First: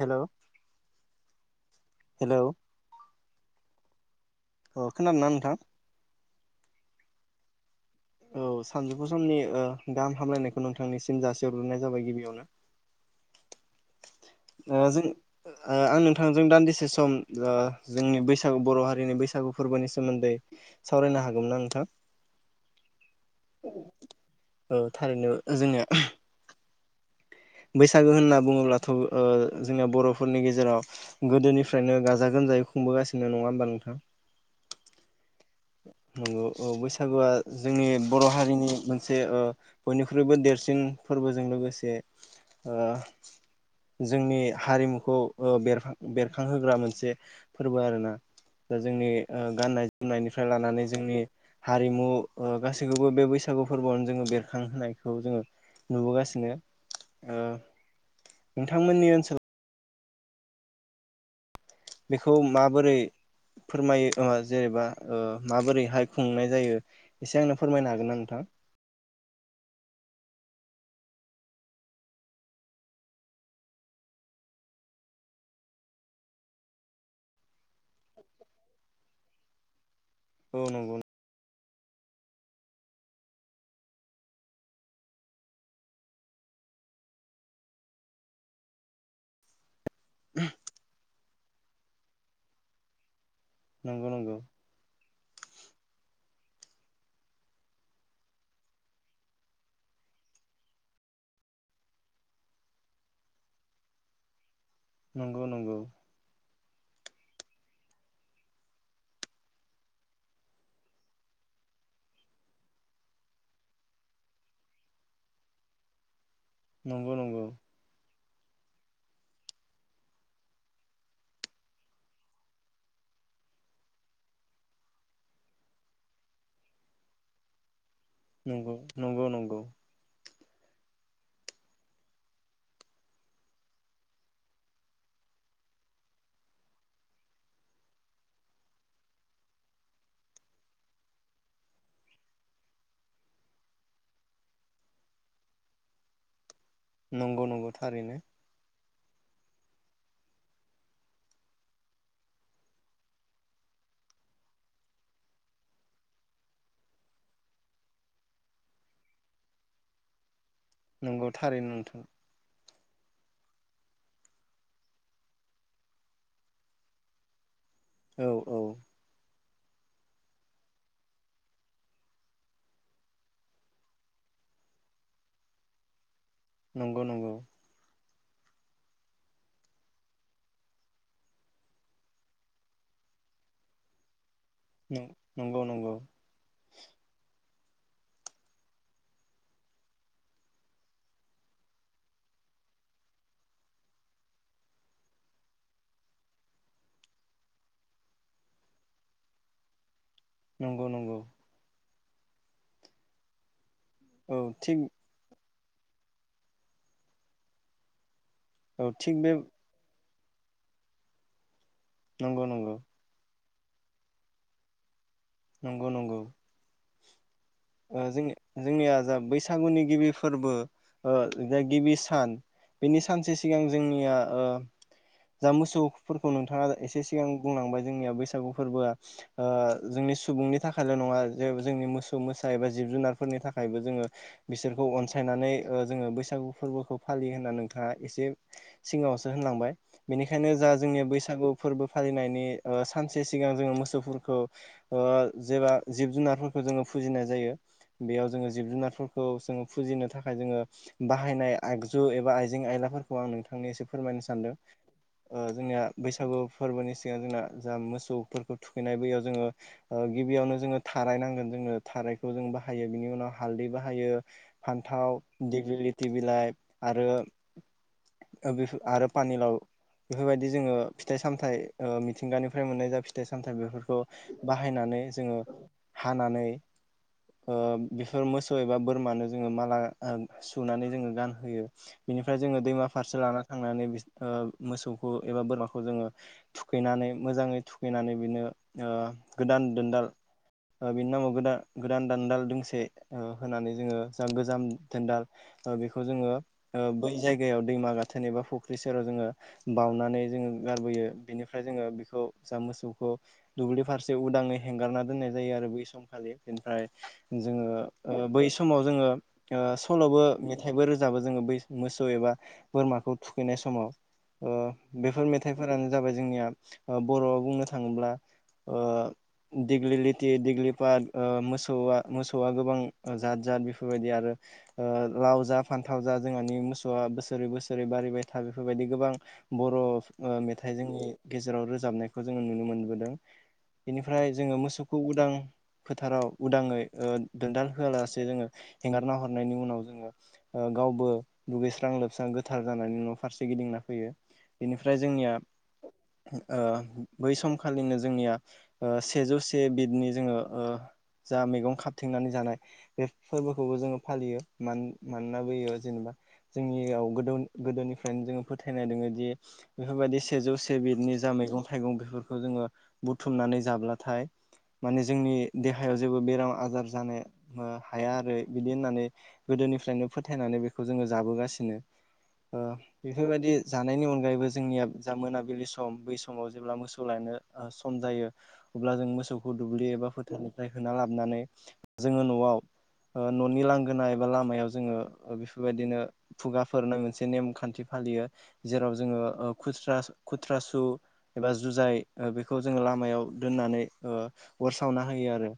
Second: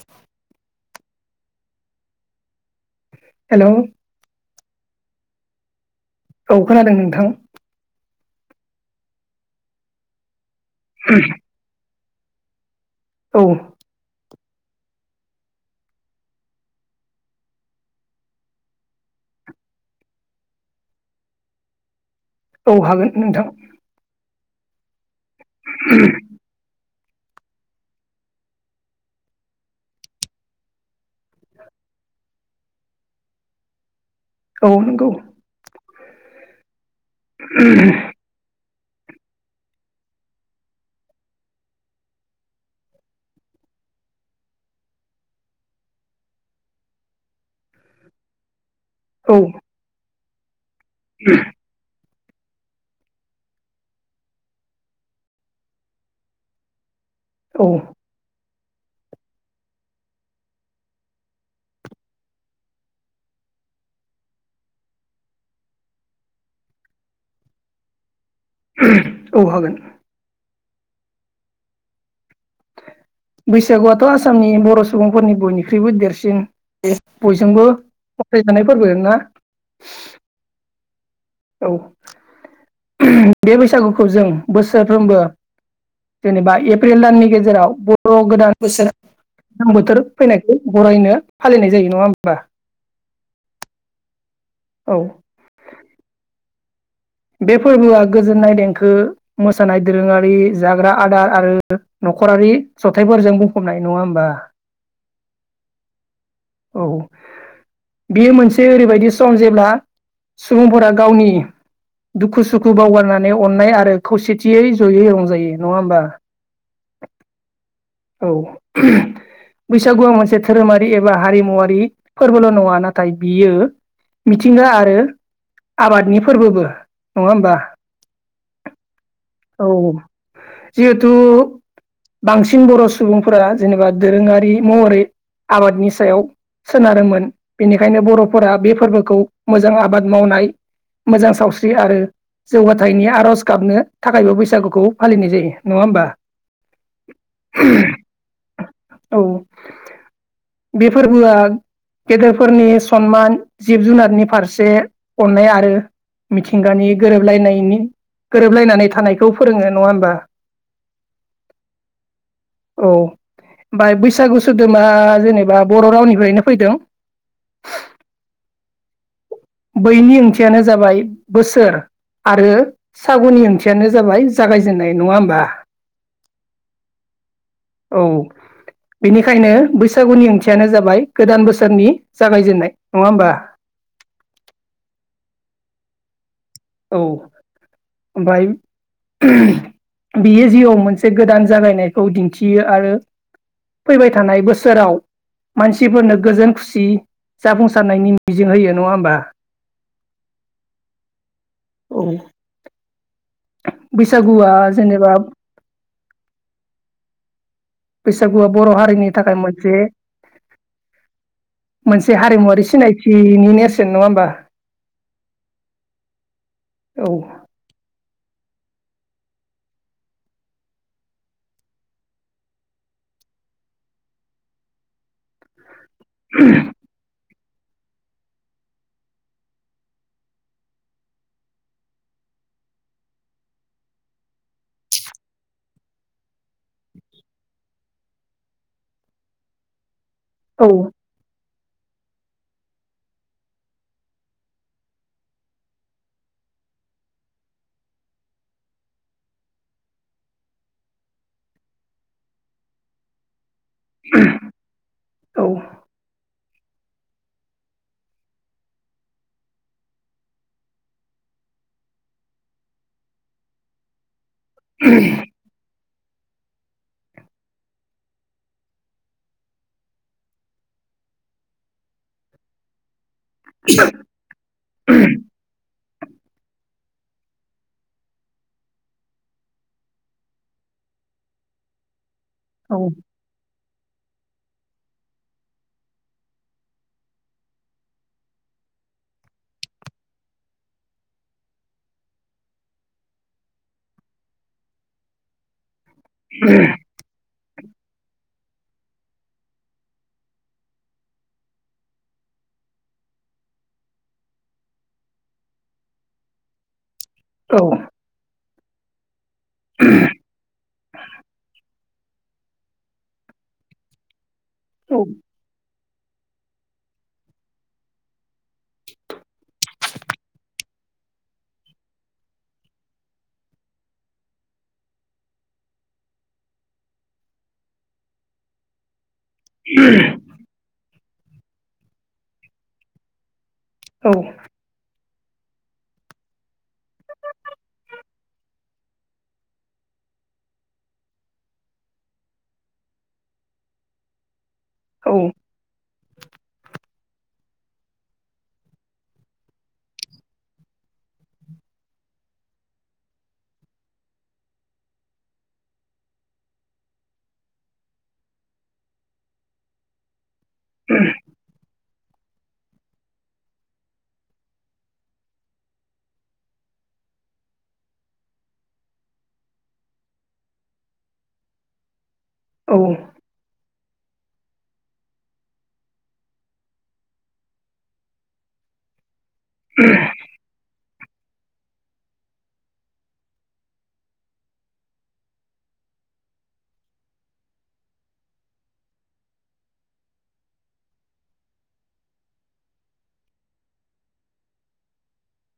हेल' hello hello अ खोनादोंना नोंथां? औ खोनादों नोंथां। औ सानजौफु समनि ओ गाहाम हामलायनायखौ नोंथांनिसिम जासेहरग्रोननाय जाबाय गिबियावनो। औ ओ जों ओ आं नोंथांजों दान्दिसे सम ओ जोंनि बैसागु बर' हारिनि बैसागु बैसागु फोरबोनि सोमोन्दै सावरायनो हागौमोन ना नोंथां? औ हागोन नोंथां। औ थारैनो जोंनिया बैसागो होनना बुङोब्लाथ' ओ जोंनि बर'फोरनि गेजेराव गोदोनिफ्रायनो गाजा-गोम जायै खुंबोगासिनो नङा होमबा नोंथां? औ नोंगौ। नंगौ औ बैसागुआ जोंनि बर' हारिनि मोनसे ओ बयनिख्रुइबो देरसिन फोरबोजों लोगोसे‌ ओ जोंनि हारिमुखौ ओ बेर-बेरखांहोग्रा मोनसे फोरबो आरोना। दा जोंनि औ गाननाय जोमनायनिफ्राय लानानै जोंनि हारिमु गासैखौबो बे बैसागु फोरबोआवनो जोङो बेरखांहोनायखौ जोङो नुबोगासिनो। ओ औ नोंथांमोननि ओनसोलाव बेखौ माबोरै फोरमायो जेनेबा ओ माबोरैहाय खुंनाय जायो एसे आंनो फोरमायनो हागोन ना नोंथां? औ हागोन। बैसागुआथ' आसामनि बर' सुबुंफोरनि बयनिख्रुइबो देरसिन ए बयजोंबो फथायसानाय फोरबो ना [inaudible] औ नोंगौ औ बे बैसागुखौ जों बोसोरफ्रोमबो जेनेबा एप्रिल दाननि गेजेराव बर' गोदान बोसोर दैल्जां बोथोर फैनायखौ बररायनो फालिनाय जायो नङा होमबा? नंगौ नंगौ औ बे फोरबोआ गोजोननाय देंखो मोसानाय दोरोङारि जाग्रा आदार आरो न' न'खरारि जथायाइफोरजों बुंफबनाय नङा होमबा? नंगौ नोंगौ औ बियो मोनसे ओरैबायदि सम जेब्ला सुबुंफोरा गावनि दुखु-सुखु बावगारनानै अननाय आरो खौसेथियै जयै रंजायो नङा होमबा? नंगौ नंगौ औ बैसागुआ मोनसे धोरोमारि एबा हारिमुवारि फोरबोल' नङा नाथाय बियो मिथिंगा आरो आबादनि फोरबोबो नङा होमबा? नंगौ नंगौ नंगौ औ जिहेथु बांसिन बर' सुबुंफोरा जेनेबा दोरोङारि महरै आबादनि सायाव सोनारोमोन बेनिखायनो बर'फोरा बे फोरबोखौ मोजां आबाद मावनाय मोजां सावस्रि आरो जौगाथायनि आर'ज गाबनो थाखायबो बैसागुखौ फालिनाय जायो नङा होमबा? नंगौ-नंगौ थारैनो। औ बे फोरबोआ गेदेरफोरनि सनमान जिब-जुनारनि फारसे अननाय आरो मिथिंगानि गोरोबलायनायनि गोरोबलायनानै थानायखौ फोरोङो नङा होमबा। नंगौ-थारैनो नोंथां। औ। बाय बैसागु सोदोबा जेनेबा बर' रावनिफ्रायनो फैदों। औ-औ। बैनि ओंथियानो जाबाय बोसोर। आरो सागुननि ओंथियानो जाबाय जागायजेननाय नङा होमबा। नंगौ-नंगौ। औ। बेनिखायनो बैसागुनि ओंथियानो जाबाय गोदान बोसोरनि जागायजेननाय नङा होमबा। नंगौ-नंगौ-नंगौ। औ ओमफ्राय बियो जिउआव मोनसे गोदान जागायनायखौ दिन्थियो आरो फैबाय थानाय बोसोराव मानसिफोरनो गोजोन खुसि जाफुंसारनायनि मिजिं होयो नङा होमबा? नंगौ-नंगौ। औ। औ बैसागुआ थिग जेनेबा बैसागुआ बर' औ हारिनि थिग बे थाखाय मोनसे मोनसे नंगौ हारिमुवारि नंगौ सिनायथिनि नेरसोन नङा होमबा? नंगौ-नंगौ। औ। ओ जों-जोंनिया जा बैसागुनि गिबि फोरबो ओ जा गिबि सान बेनि सानसे सिगां जोंनिया ओ जा मोसौफोरखौ नोंथाङा एसे सिगां बुंलांबाय जोंनिया बैसागु फोरबोआ ओ जोंनि सुबुंनि थाखायल' नङा जे जोंनि मोसौ-मोसा बा जिब-जुनारफोरनि थाखायबो जोङो बिसोरखौ अनसायनानै ओ जोङो बैसागु फोरबोखौ फालियो होनना नोंथाङा एसे सिगाङावसो होनलांबाय बेनिखायनो औ जा जोंनि बैसागु फोरबो फालिनायनि ओ सानसे सिगां जोङो मोसौफोरखौ ओ जेबा जिब-जुनारफोरखौ जोङो फुजिनाय जायो। बेयाव जोङो जिब-जुनारफोरखौ जों फुजिनो थाखाय जोङो बाहायनाय आगजु एबा आइजें-आइला फोरखौ आं नोंथांनो एसे फोरमायनो सानदों ओ जोंनिया बैसागु फोरबोनि सिगां जोंना जा‌ मोसौ गिबिआवनो थाराय नांगोन जोंनो थारायखौ जों बाहायो बिनि उनाव हालदै बाहायो फान्थाव दिग्लि थि बिलाइ आरो ओ बेफो-आरो पानिलाव बेफोरबायदि जोङो फिथाइ-सामथाइ ओ मिथिंगानिफ्राय मोननाय जा फि थाइ-सामथाय बेफोरखौ बाहायनानै जोङो हानानै ओ बेफोर मोसौ एबा बोरमानो जोङो माला ओं सुनानै जोङो गानहोयो। बिनिफ्राय जोङो दैमा फारसे लाना थांनानै ओ मोसौखौ एबा बोरमाखौ जोङो थुखैनानै मोजाङै थुखैनानै बिनो ओ गोदान दान्दाल ओ बिनि नामाव गोदान गोदान दान्दाल दोंसे ओ होनानै जोङो जा गोजाम दान्दाल ओ बेखौ जोङो ओ बै जायगायाव दैमा गाथोन एबा फु ख्रि सेराव जोङो बाउनानै जोङो गारबोयो बेनिफ्राय जोङो बेखौ जा मोसौखौ दुब्लि फारसे उदाङै हेंगारना दोननाय जायो आरो बै समखालि। बेनिफ्राय जोङो बै समाव जोङो सल'बो मेथाइबो रोजाबो जोङो बै मोसौ एबा बोरमाखौ थुखैनाय समाव बेफोर मेथाइफोरानो जाबाय जोंनिया बर'आव बुंनो थाङोब्ला ओ दिग्लि लिथि दिग्लि पा मोसौआ मोसौआ गोबां जाद जाद बेफोरबायदि आरो लाव जा फान्थाव जा दा जोंहानि मोसौआ बोसोरै बोसोरै बारारिबाय था बेफोरबायदि गोबां बर' मेथाइ जनि गेजेराव रोजाबनायखौ जोङो नुनो मोनबोदों बेनिफ्राय जोङो मोसौखौ उदां फोथाराव उदाङै दोनदाल होआलासे जोङो हेंगारना हरनायनि उनाव जोङो गावबो दुगैस्रां लोबस्रां गोथार जानायनि उ' फारसे गिदिंना फैयो बेनिफ्राय जोंनिया बै सम खालिनो जोंनिया सेजौसे बिदनि जोङो जा मैगं खाबथंनानै जानाय बे फोरबोखौबो जोङो फालियो मानोना बोयो जेनेबा जोंनियाव गो गोदोनिफ्रायनो जोङो फोथायनाय दङो दि बेफोरबायदि सेजौ से बिदनि निजा मैंगं थाइगं बेफोरखौ जोङो बुथुमनानै जाब्लाथाय मान जोंनि देहायाव जेबो बेराम आजार जानो हाया आरो बिदि होननानै गोदोनिफ्रायनो फोथायनानै जों जाबोगासिनो बेफोरबादि जानायनि अनगायेबो जोंनि जा मोनाबिलि सम बै समाव जेब्ला मोसौ ल सम जायो अब्ला जों मोसौ दुब्लि एबा फोथारनिफ्राय होना लाबोनानै जोङो न'आव न'नि लांगोना एबा लामायाव जोङो बेफोरबायदिनो खुगाफोरनाय मोनसे नेमखान्थि फ फालियो जेराव जोङो खुथ्रा सु एबा जुजाय बेखौ जों लामायाव दोनना अर सावोना होयो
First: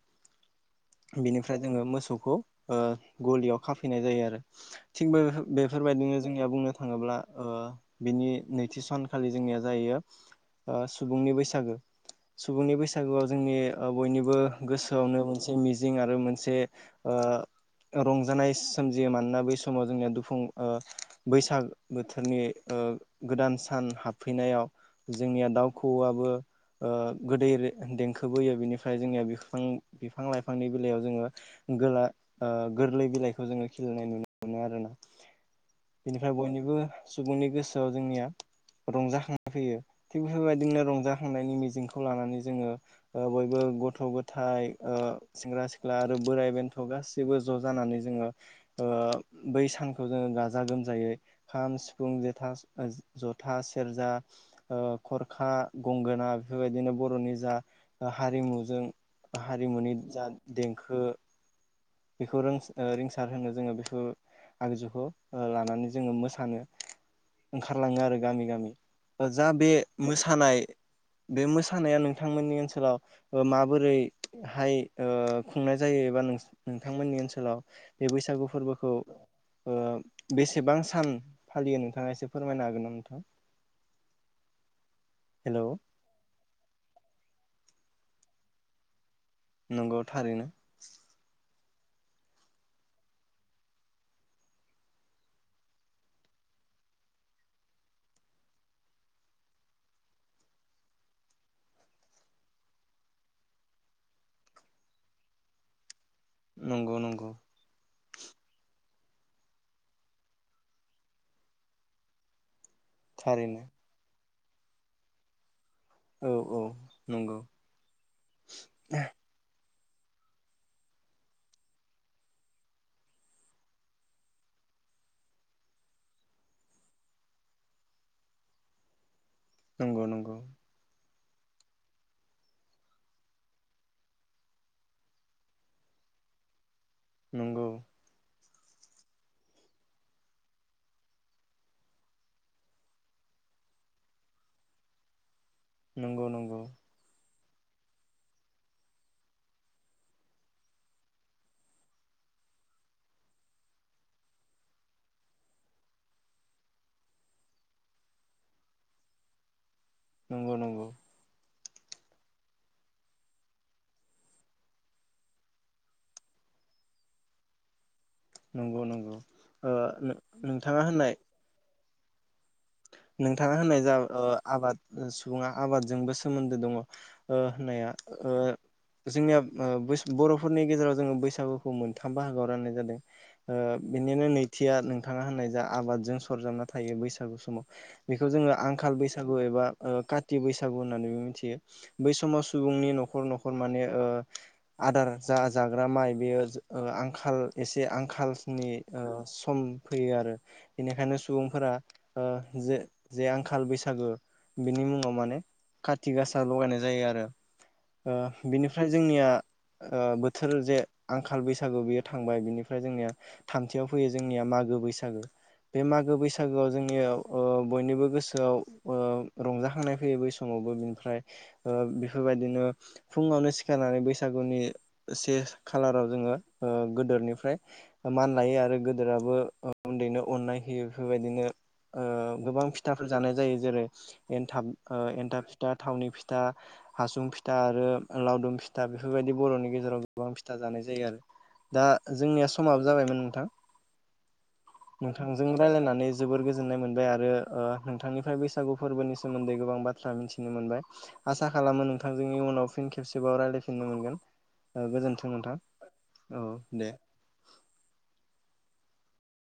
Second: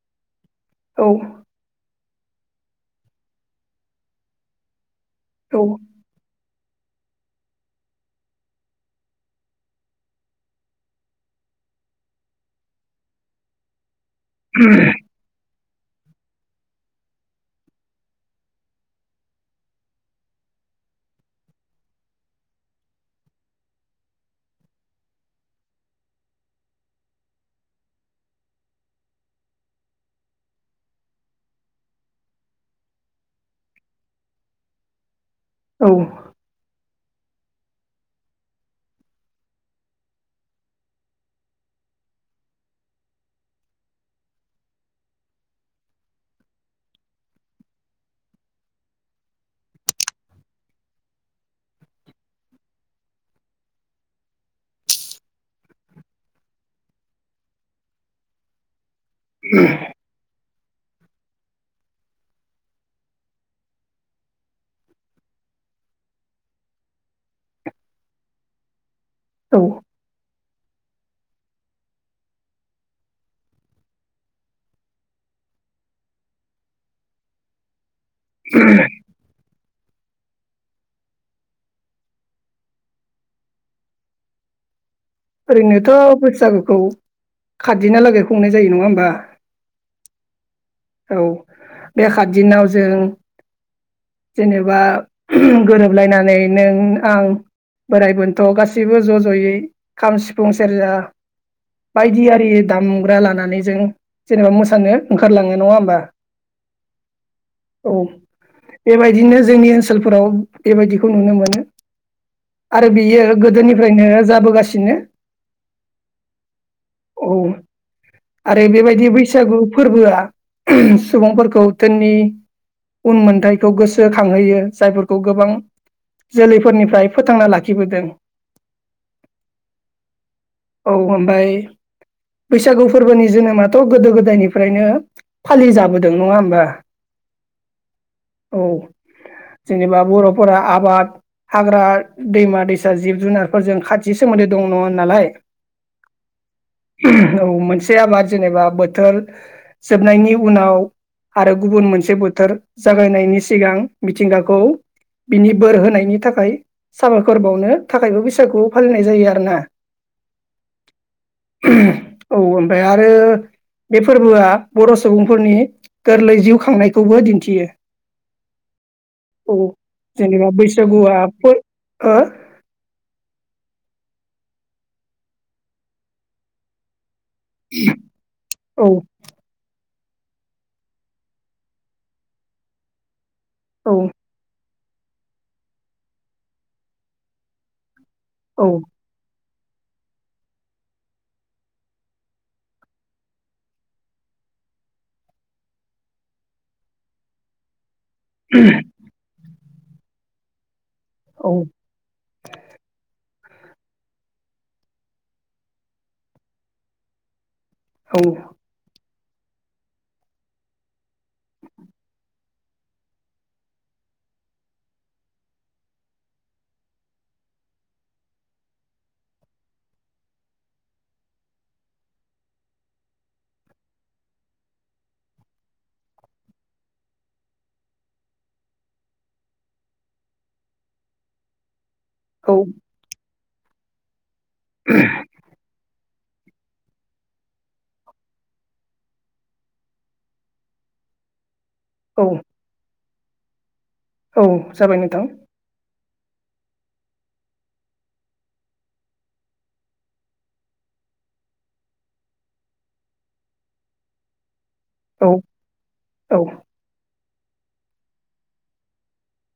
गलियाव खाफैनाय जायो आरो थिग बे बेफोरबायदिनो जोंनिया बुंनो थाङोब्ला बिनि नैथि सानखालि जोंनिया जाहैायो सुबुंनि बैसागो सुबुंनि बैसागोआव जोंनि बयनिबो गोसोआवनो मोनसे मोनसे मिजिं आरो मोनसे रंजानाय सोमजियो मानोना बै समाव जोंनिया दुफुं बैसाग बोथोरनि गोदान सान हाबफैनायाव जोंनिया दाउ खौआआबो गोदै देंखोबो होयो बिनिफ्राय मफ्राय जोंनिया बिफां बिफां लाइफांनि बेलइायाव जोङो गोरलै बिलाइखौ जोो नाय नुनो मोनो आरोोना औ बेनिफ्राय औ बयनिबो सुबुंनि गोसोआव जोंनिया रंजाखांनाय फैयो थिग बेफोरबायदिनो रंजाखांनायनि मिजिंखौ लानानै जोङो बयबो गथ' गथाय सेंग्रा सिख्ला आरो बोराइ बेन्थ' गाैसिबो ज' जानानै जोङो बै सानखौ जोङो गाजा गोमजायै खाम सिफुं जथ जथा सेर जा खरखा गंगोना बेफोरबायदिनो बर'नि जा हारिमु जों हारिमुनि जा देंखो बेखौ रो रिंसार होनो जोङो बेखौ आगजुखौ लानानै जोङो मोसानो ओंखारलाङो आरो गामि गामि जा बे मोसानाय बे मोसानाया नोंथांमोननि ओनसोलाव माबोरैहाय खुंनाय जायो एबा नों नोंथांमोननि ओनसोलाव बे बैसागु फोरबोखौ बेसेबां सान फालियो नोंथाङा एसे फोरमायनो हागोन ना नोंथां [unintelligible] हेलौ ओरैनोथ' बैसागुखौ खारदिहालागै हुंनाय जायो नङा होमबा नंगौ थारैनो औ बे खादिनाव जों जेनेबा गोरोबलायनानै नों आं बोराइ बोनथ' गाससिबो ज' ज'यै खाम सिफुं सेरजा बायदियि दामग्रा लानानै जों जेनेबा मोसानो ओंखारलाङो नङा होमबा नंगौ नंगौ औ बेबायदिनो जोंनि ओनसोलफोराव बेबायदिखौ नुनो मोनो आरो बियो थारैनो गोदोनिफ्रायनो जाबोगासिनो। औ औ औ नंगौ आरो बेबायदि बैसाग फोरबोआ सुबुंफोरखौ जोंनि उन मोनथायखौ गोसोखांहोयो जायफोरखौ गोबां जोलैफोरनिफ्राय फोथांना लाखिबोदों। नंगौ नंगौ औ ओमफाय बैसागु फोरबोनि जोनोमाथ' गोदो गोदायनिफ्रायनो फालि जाबोदों नङा होमबा। नंगौ औ जेनेबा बर'फोरा आबाद, हाग्रा, दैमा-दैसा, जिब जुनारफोरजों खाथ जि सोमोन्दै दं नङा होननालाय। नंगौ नंगौ औ मोनसे आबाद जेनेबा बोथोर जोबनायनि उनाव आरो गुबुन मोनसे बोथोर जागायनायनि सिगां मिथिंगाखौ बिनि बोर होनायनि थाखाय साबायखर बावनो थाखायबो बैसागु फालिनाय जायो आरोना। नंगौ नंगौ औ ओमफाय आरो बे फोरबोआ बर' सुबुंफोरनि गोरलै जिउ खांनायखौबो दिन्थियो। नंगौ नंगौ औ ओ नोंथाङा होननाय हो नोंथाङा होननाय जा ओ आबाद सुबुङा आबादजोंबो सोमोन्दो दङ। ओ होनाया ओ ओ जोंनिया ओ बोस बर'फोरनि गेजेराव जोङो बैसागुखौ मोनथाम बाहागोआव राननाय जादों ओ औ बेनिनो नैथि या नोंथाङा होननाय जा आबादजों सरजाबना थायो बैसागु समाव बेखौ जोङो औ आंखाल बैसागु एबा काथि बैसागु होननानैबो मिथियो बै समाव सुबुंनि न'खर न'खर माने ओ आदार जा जाग्रा माइ बेयो ओ आंखाल एसे आं कालनि ओ सम फैयो आरो बेनिखायनो औ सुबुंफोरा ओ जे जे आंखाल बैसागो बिनि मुङाव माने कथि गासा लगायनाय जायो आरो औ ओ बिनिफ्राय जोंनिया ओ बोथोर जे आंखाल बैसागु बियो थांबाय बिनिफ ओमफ्राय जोंनिया थामथियाव फैयो जोंनिया मागो बैसागो बे मागो बैसागोआव जोंनियाव ओ बयनिबो गोसोआव ओ रंजाखांनाय फैयो बै समावबो बिनिफ्राय ओ बेफोर बायदिनो फुङावनो सिखारनानै बैसागुनि से खालाराव जोङो ओ गोदोर निफ्राय मान लायो आरो गोदोराबो उन्दैनो अननाय होयो बेफोरबायदिनो ओ औ गोबां फिथाफोर जानाय जायो जेरै एनथाब ओ एनथाब फिथा, थावनि फि था फिथा, हासुं फिथा आरो लावदुम फिथा बेफोरबायदि बर'नि गेजेराव गोबां फिथा जानाय जायो आरो दा औ जोंनिया समाबो जाबायमोन नोंथां। औ जाबाय नोंथां। नोंथांजों रायलायनानै जोबोर गोजोननाय मोनबाय आरो ओ नोंथांनिफ्राय बैसागु फोरबोनि सोमोन्दै गोबां बाथ्रा मिथिनो मोनबाय। आसा खालामो नोंथांजोंनि उनाव फिन खेबसेबाव रायलायफिननो मोनगोन औ गोजोन्थों नोंथां औ दे।